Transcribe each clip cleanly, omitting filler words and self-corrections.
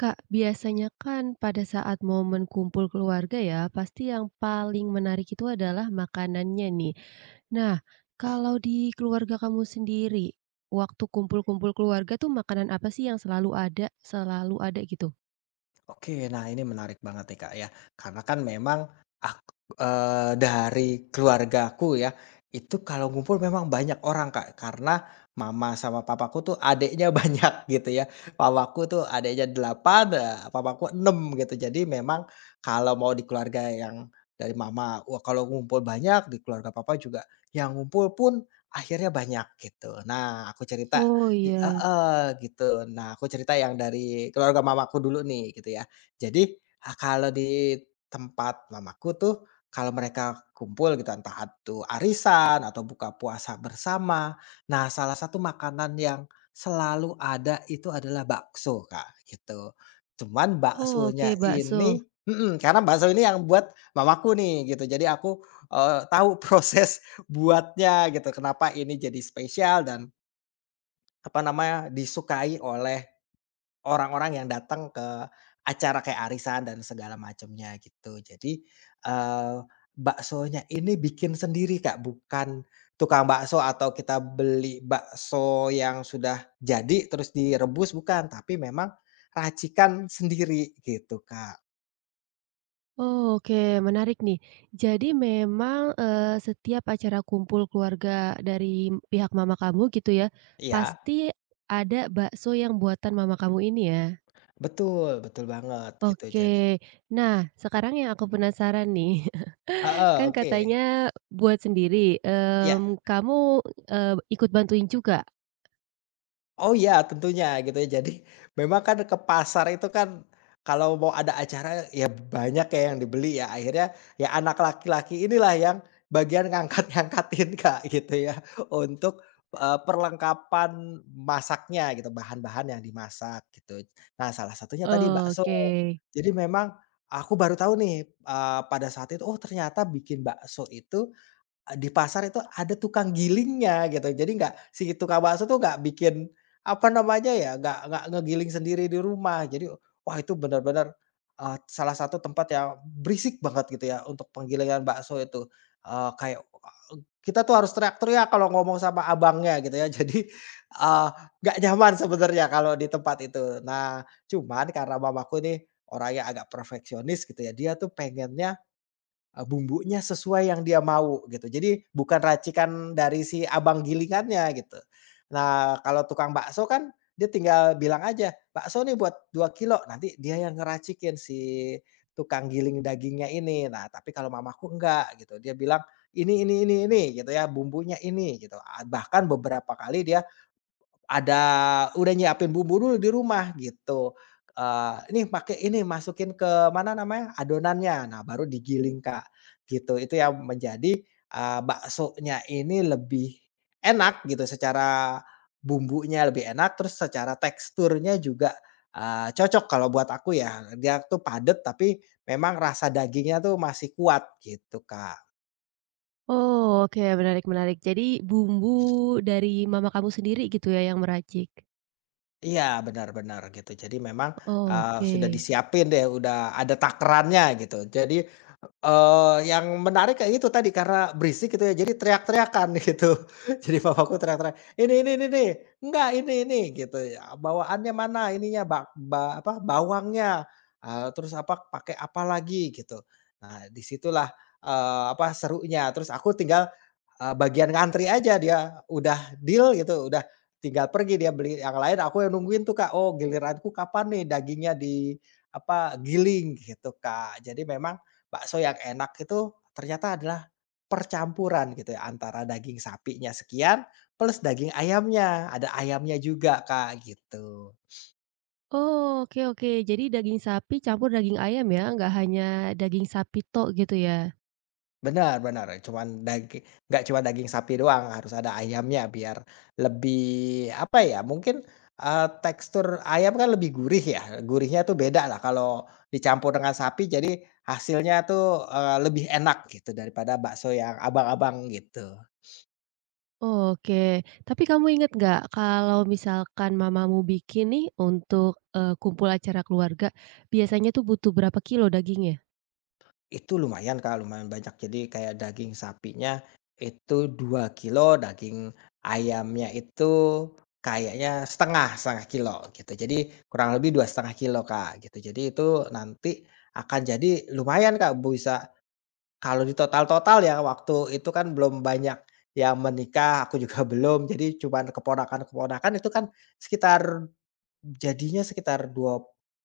Kak, biasanya kan pada saat momen kumpul keluarga ya, pasti yang paling menarik itu adalah makanannya nih. Nah, kalau di keluarga kamu sendiri, waktu kumpul-kumpul keluarga tuh makanan apa sih yang selalu ada gitu? Oke, nah ini menarik banget nih Kak ya, karena kan memang ak dari keluargaku ya, itu kalau ngumpul memang banyak orang Kak, karena mama sama papaku tuh adiknya banyak gitu ya. Mamaku tuh adiknya 8, papaku 6 gitu. Jadi memang kalau mau di keluarga yang dari mama, wah kalau ngumpul banyak, di keluarga papa juga yang ngumpul pun akhirnya banyak gitu. Nah, aku cerita Oh I iya, heeh, gitu. Nah, aku cerita yang dari keluarga mamaku dulu nih, gitu ya. Jadi, kalau di tempat mamaku tuh, kalau mereka kumpul gitu, entah itu arisan atau buka puasa bersama. Nah, salah satu makanan yang selalu ada itu adalah bakso, Kak, gitu. Cuman oh, baksonya oke, bakso. ini karena bakso ini yang buat mamaku nih, gitu. Jadi aku, tahu proses buatnya gitu, kenapa ini jadi spesial dan apa namanya, disukai oleh orang-orang yang datang ke acara kayak arisan dan segala macamnya gitu. Jadi, eee, baksonya ini bikin sendiri, Kak, bukan tukang bakso atau kita beli bakso yang sudah jadi terus direbus, bukan. Tapi memang racikan sendiri gitu, Kak. Oh, oke, menarik nih. Jadi memang eh, setiap acara kumpul keluarga dari pihak mama kamu gitu ya, Iya, pasti ada bakso yang buatan mama kamu ini ya. betul betul banget gitu. Jadi, Oke. Nah, sekarang yang aku penasaran nih, heeh, kan oke. katanya buat sendiri, Ya, kamu, ikut bantuin juga? oh iya, tentunya gitu ya. Jadi memang kan ke pasar itu kan kalau mau ada acara ya banyak ya yang dibeli ya. Akhirnya ya anak laki-laki inilah yang bagian ngangkat-ngangkatin, Kak, gitu ya untuk, perlengkapan masaknya gitu, bahan-bahan yang dimasak gitu. Nah, salah satunya tadi bakso. Oke. Jadi memang aku baru tahu nih, pada saat itu, oh ternyata bikin bakso itu di pasar itu ada tukang gilingnya gitu. Jadi nggak si tukang bakso tuh nggak bikin, apa namanya ya, nggak ngegiling sendiri di rumah. Jadi, wah itu benar-benar salah satu tempat yang berisik banget gitu ya untuk penggilingan bakso itu. Kayak, eee, kita tuh harus teriak-teriak ya kalau ngomong sama abangnya gitu ya. Jadi, eee, nggak nyaman sebenarnya kalau di tempat itu. Nah, cuman karena mamaku ini orangnya agak perfeksionis gitu ya, dia tuh pengennya bumbunya sesuai yang dia mau gitu. Jadi bukan racikan dari si abang gilingannya gitu. Nah, kalau tukang bakso kan dia tinggal bilang aja, "Bakso nih buat 2 kilo nanti dia yang ngeracikin si tukang giling dagingnya ini." Nah, tapi kalau mamaku enggak gitu, dia bilang, ini," gitu ya, "bumbunya ini," gitu. Bahkan beberapa kali dia ada udah nyiapin bumbu dulu di rumah gitu, "Nih pakai ini, masukin ke mana namanya, adonannya." Nah, baru digiling, Kak, gitu. Itu yang menjadi, baksonya ini lebih enak gitu, secara bumbunya lebih enak, terus secara teksturnya juga, cocok kalau buat aku ya. Dia tuh padat, tapi memang rasa dagingnya tuh masih kuat gitu, Kak. Oh, oke, menarik menarik. Jadi bumbu dari mama kamu sendiri gitu ya yang meracik? Iya, benar benar gitu. Jadi memang, mhm, Oke. sudah disiapin deh, udah ada takerannya gitu. Jadi, eh, yang menarik kayak itu tadi karena berisik gitu ya, jadi teriak-teriakan gitu. Jadi papaku teriak-teriak, ini nih, enggak ini ini," gitu ya, "bawaannya mana ininya bak ba apa, bawangnya, terus apa, pakai apa lagi," gitu. Nah, disitulah situlah, apa, serunya. Terus aku tinggal, bagian ngantri aja dia udah deal gitu, udah tinggal pergi dia beli yang lain, aku yang nungguin tuh, Kak. Oh giliranku kapan nih dagingnya di apa, giling gitu, Kak. Jadi memang bakso yang enak itu ternyata adalah percampuran gitu ya antara daging sapinya sekian plus daging ayamnya, ada ayamnya juga, Kak, gitu. Oh, oke oke. Jadi daging sapi campur daging ayam ya, nggak hanya daging sapi tok gitu ya? Benar-benar cuman daging, nggak cuma daging sapi doang, harus ada ayamnya biar lebih, apa ya, mungkin, tekstur ayam kan lebih gurih ya, gurihnya tuh beda lah kalau dicampur dengan sapi jadi hasilnya tuh, lebih enak gitu daripada bakso yang abang-abang gitu. Oke, tapi kamu inget nggak kalau misalkan mamamu bikin nih untuk, kumpul acara keluarga, biasanya tuh butuh berapa kilo dagingnya? Itu lumayan, Kak, lumayan banyak. Jadi kayak daging sapinya itu 2 kilo, daging ayamnya itu kayaknya setengah kilo gitu. Jadi kurang lebih 2,5 kilo Kak, gitu. Jadi itu nanti akan jadi lumayan, Kak, bisa kalau di total total ya waktu itu kan belum banyak yang menikah, aku juga belum. Jadi cuman keponakan-keponakan itu kan sekitar sekitar dua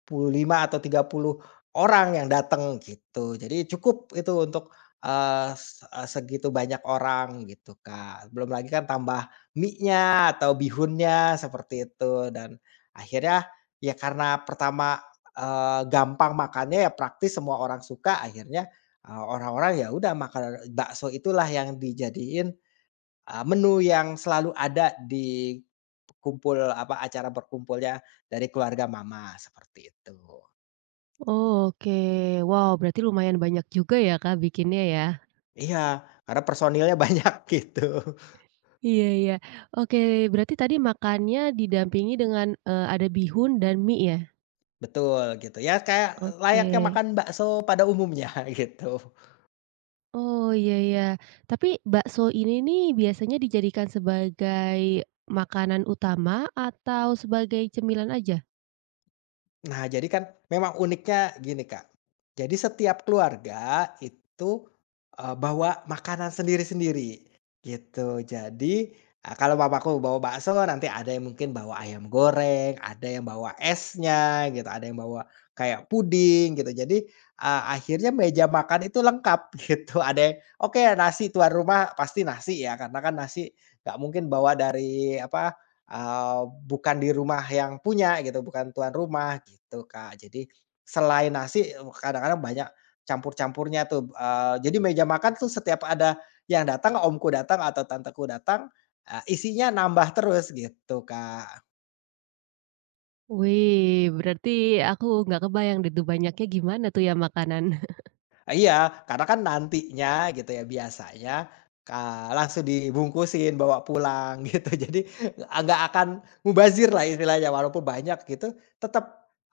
puluh lima atau 30 orang yang datang gitu. Jadi cukup itu untuk, segitu banyak orang gitu, Kak. Belum lagi kan tambah mie nya atau bihunnya seperti itu dan akhirnya ya karena pertama, gampang makannya ya praktis semua orang suka akhirnya, orang-orang ya udah makan bakso itulah yang dijadiin, menu yang selalu ada di kumpul, apa, acara berkumpulnya dari keluarga mama, seperti itu. Oke, wow berarti lumayan banyak juga ya Kak bikinnya ya? Iya, karena personilnya banyak, gitu. Iya iya. Oke, berarti tadi makannya didampingi dengan, ada bihun dan mie ya? Betul, gitu. Ya kayak Oke. layaknya makan bakso pada umumnya, gitu. Oh iya iya. Tapi bakso ini nih biasanya dijadikan sebagai makanan utama atau sebagai cemilan aja? Nah, jadi kan memang uniknya gini, Kak. Jadi setiap keluarga itu, bawa makanan sendiri-sendiri, gitu. Jadi, kalau papaku bawa bakso, nanti ada yang mungkin bawa ayam goreng, ada yang bawa esnya gitu, ada yang bawa kayak puding gitu. Jadi, akhirnya meja makan itu lengkap gitu. Ada yang oke, nasi tuan rumah pasti nasi ya, karena kan nasi nggak mungkin bawa dari apa, bukan di rumah yang punya gitu, bukan tuan rumah gitu, Kak. Jadi selain nasi, kadang-kadang banyak campur-campurnya tuh, jadi meja makan tuh setiap ada yang datang, omku datang atau tanteku datang, isinya nambah terus gitu, Kak. Wih, berarti aku nggak kebayang deh tuh banyaknya gimana tuh ya makanan. Ah, iya, karena kan nantinya gitu ya, biasanya, langsung dibungkusin, bawa pulang gitu. Jadi, nggak akan mubazir lah istilahnya, walaupun banyak gitu, tetap,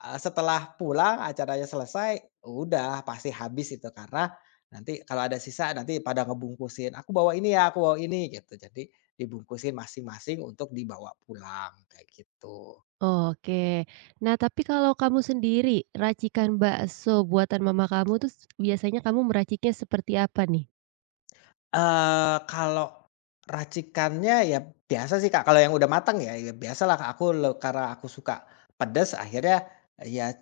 setelah pulang acaranya selesai, udah pasti habis itu. Karena nanti kalau ada sisa, nanti pada ngebungkusin, "Aku bawa ini ya, aku bawa ini," gitu. Jadi, dibungkusin masing-masing untuk dibawa pulang, kayak gitu. Oke. Nah, tapi kalau kamu sendiri, racikan bakso buatan mama kamu tuh biasanya kamu meraciknya seperti apa nih? Kalau racikannya ya biasa sih, Kak, kalau yang udah matang ya biasalah, Kak, aku karena aku suka pedes akhirnya ya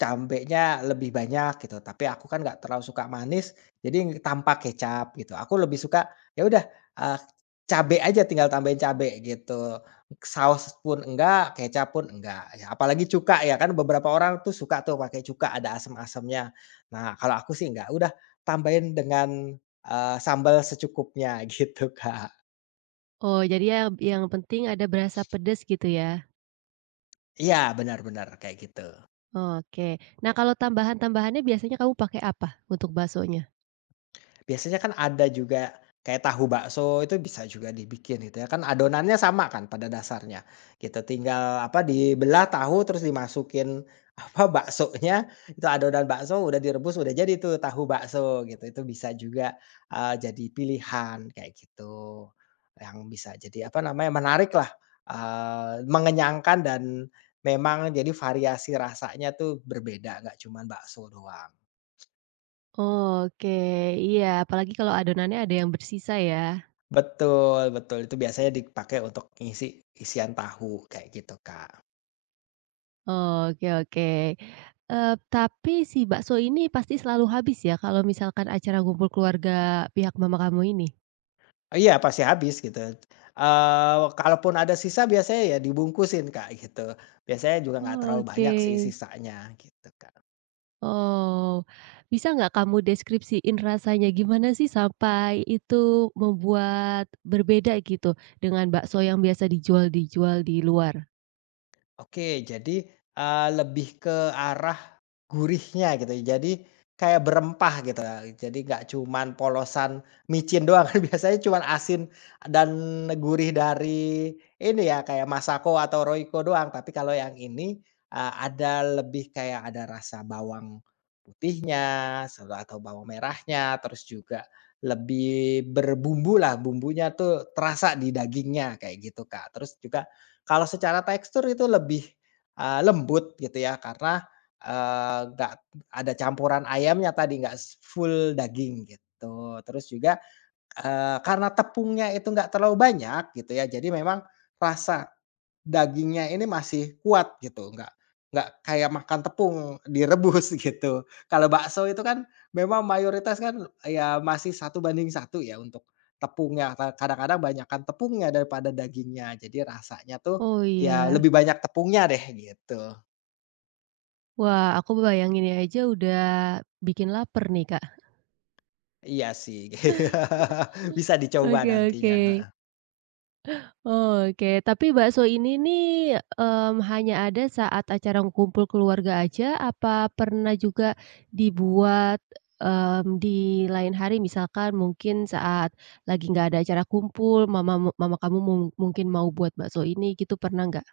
cambenya lebih banyak gitu, tapi aku kan nggak terlalu suka manis, jadi tanpa kecap gitu. Aku lebih suka ya udah, eee, cabe aja tinggal tambahin cabe gitu, saus pun enggak, kecap pun enggak, ya apalagi cuka ya kan beberapa orang tuh suka tuh pakai cuka ada asem-asemnya. Nah, kalau aku sih enggak, udah tambahin dengan sambal secukupnya gitu, Kak. Oh, jadi ya yang penting ada berasa pedas gitu ya. Iya, benar benar, kayak gitu. Oke. Nah, kalau tambahan-tambahannya biasanya kamu pakai apa untuk baksonya? Biasanya kan ada juga kayak tahu bakso itu bisa juga dibikin gitu ya kan adonannya sama kan pada dasarnya gitu tinggal apa dibelah tahu terus dimasukin apa baksonya itu adonan bakso udah direbus udah jadi tuh tahu bakso gitu itu bisa juga jadi pilihan kayak gitu yang bisa jadi apa namanya menarik lah, mengenyangkan dan memang jadi variasi rasanya tuh berbeda nggak cuman bakso doang. Oke, iya. Apalagi kalau adonannya ada yang bersisa ya. Betul betul, itu biasanya dipakai untuk ngisi isian tahu, kayak gitu, Kak. Oke oke. Tapi si bakso ini pasti selalu habis ya kalau misalkan acara kumpul keluarga pihak mama kamu ini? Oh iya, pasti habis gitu. Kalaupun ada sisa biasanya ya dibungkusin, Kak, gitu. Biasanya juga nggak terlalu Oke. banyak sih sisanya gitu, Kak. Oh, bisa nggak kamu deskripsiin rasanya gimana sih sampai itu membuat berbeda gitu dengan bakso yang biasa dijual-dijual di luar? Oke, jadi, lebih ke arah gurihnya gitu ya, jadi kayak berempah gitu, jadi nggak cuman polosan micin doang kan biasanya cuman asin dan gurih dari ini ya, kayak Masako atau Royco doang, tapi kalau yang ini, ada lebih kayak ada rasa bawang putihnya, atau bawang merahnya, terus juga lebih berbumbu lah bumbunya tuh terasa di dagingnya kayak gitu, Kak. Terus juga kalau secara tekstur itu lebih, lembut gitu ya, karena nggak ada campuran ayamnya tadi, nggak full daging gitu. Terus juga, karena tepungnya itu nggak terlalu banyak gitu ya, jadi memang rasa dagingnya ini masih kuat gitu, nggak kayak makan tepung direbus gitu. Kalau bakso itu kan memang mayoritas kan ya masih satu banding satu ya untuk tepungnya, kadang-kadang banyakkan tepungnya daripada dagingnya, jadi rasanya tuh Oh ya iya. lebih banyak tepungnya deh gitu. Wah, aku bayangin aja udah bikin lapar nih, Kak. Iya sih, bisa dicoba Oke oke. nantinya, heeh. Oke, tapi bakso ini nih, hanya ada saat acara kumpul keluarga aja, apa pernah juga dibuat, di lain hari? Misalkan mungkin saat lagi nggak ada acara kumpul, mama mama kamu mungkin mau buat bakso ini gitu, pernah nggak?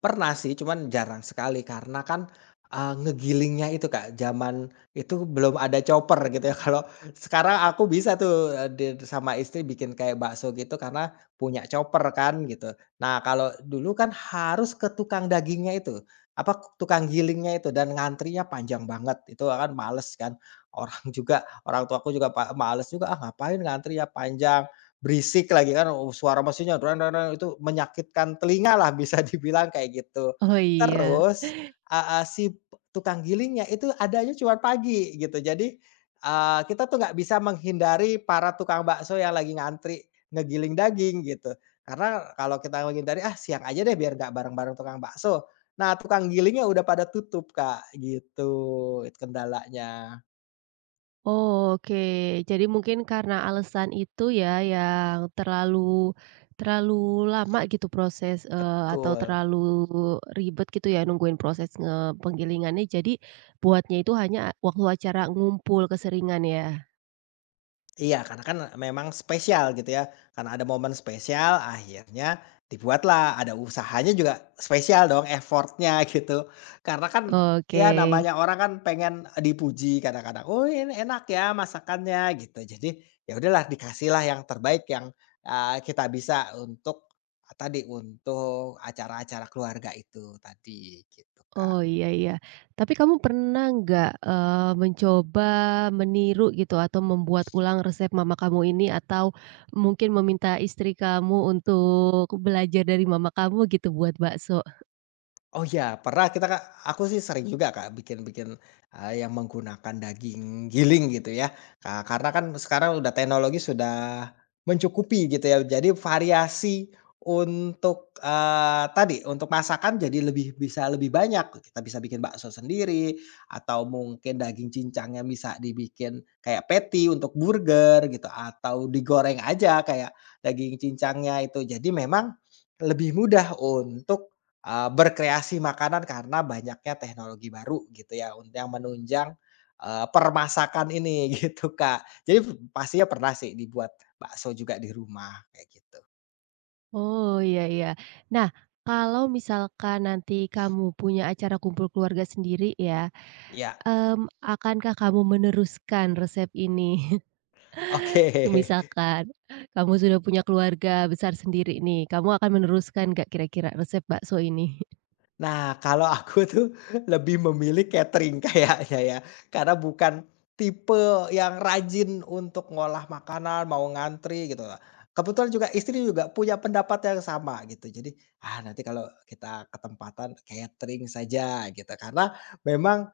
Pernah sih, cuman jarang sekali karena kan, ngegilingnya itu Kak, zaman itu belum ada chopper gitu ya. Kalau sekarang aku bisa tuh, eee, did sama istri bikin kayak bakso gitu karena punya chopper kan gitu. Nah, kalau dulu kan harus ke tukang dagingnya itu, apa, tukang gilingnya itu dan ngantrinya panjang banget, itu kan males kan. Orang juga orang tuaku juga males juga, "Ah, ngapain ngantri ya panjang." Berisik lagi kan, oh, suara mesinnya drang, drang, drang, itu menyakitkan telinga lah bisa dibilang kayak gitu. Oh, iya. Terus, heeh, si tukang gilingnya itu adanya cuma pagi gitu. Jadi, kita tuh nggak bisa menghindari para tukang bakso yang lagi ngantri ngegiling daging gitu. Karena kalau kita menghindari, "Ah, siang aja deh biar nggak bareng-bareng tukang bakso." Nah, tukang gilingnya udah pada tutup, Kak, gitu. Itu kendalanya. Oh, oke, jadi mungkin karena alasan itu ya yang terlalu terlalu lama gitu proses, atau Betul. terlalu ribet gitu ya nungguin proses penggilingannya, jadi buatnya itu hanya waktu acara ngumpul keseringan ya? Iya, karena kan memang spesial gitu ya, karena ada momen spesial akhirnya dibuatlah, ada usahanya juga spesial dong effortnya gitu. Karena kan Oke. ya namanya orang kan pengen dipuji kadang-kadang, "Oh ini enak ya masakannya," gitu. Jadi ya udahlah dikasihlah yang terbaik yang, kita bisa untuk, tadi, untuk acara-acara keluarga itu tadi, gitu Oh, Kak. iya iya. Tapi kamu pernah nggak, mencoba meniru gitu atau membuat ulang resep mama kamu ini atau mungkin meminta istri kamu untuk belajar dari mama kamu gitu buat bakso? Oh ya pernah kita Kak, aku sih sering juga Kak bikin-bikin, yang menggunakan daging giling gitu ya, karena kan sekarang udah teknologi sudah mencukupi gitu ya. Jadi variasi untuk, tadi, untuk masakan jadi lebih bisa lebih banyak. Kita bisa bikin bakso sendiri atau mungkin daging cincang yang bisa dibikin kayak patty untuk burger gitu, atau digoreng aja kayak daging cincangnya itu. Jadi memang lebih mudah untuk berkreasi makanan karena banyaknya teknologi baru gitu ya, yang menunjang, permasakan ini gitu, Kak. Jadi pastinya pernah sih dibuat bakso juga di rumah kayak gitu. Oh, iya iya. Nah, kalau misalkan nanti kamu punya acara kumpul keluarga sendiri ya, Ya, akankah kamu meneruskan resep ini? oke. Misalkan kamu sudah punya keluarga besar sendiri nih, kamu akan meneruskan nggak kira-kira resep bakso ini? Nah, kalau aku tuh lebih memilih catering kayaknya ya, karena bukan tipe yang rajin untuk ngolah makanan, mau ngantri gitu. Kebetulan juga istri juga punya pendapat yang sama gitu. Jadi, ah nanti kalau kita ketempatan catering saja gitu. Karena memang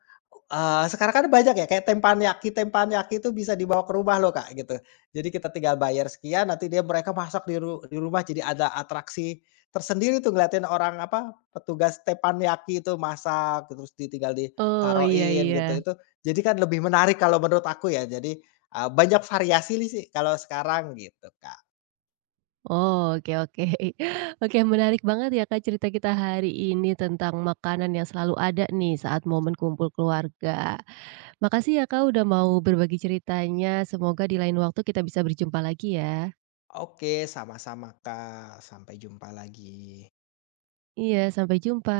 sekarang kan banyak ya kayak teppanyaki teppanyaki itu bisa dibawa ke rumah loh Kak, gitu. Jadi kita tinggal bayar sekian nanti dia mereka masak di rumah jadi ada atraksi tersendiri tuh ngeliatin orang apa, petugas teppanyaki itu masak, terus ditinggal Oh, iya ditaruhin gitu, iya. itu jadi kan lebih menarik kalau menurut aku ya. Jadi, banyak variasi sih kalau sekarang gitu, Kak. Oh, oke oke. Oke, menarik banget ya, Kak, cerita kita hari ini tentang makanan yang selalu ada nih saat momen kumpul keluarga. Makasih ya, Kak, udah mau berbagi ceritanya, semoga di lain waktu kita bisa berjumpa lagi ya. Oke, sama-sama, Kak. Sampai jumpa lagi. Iya, sampai jumpa.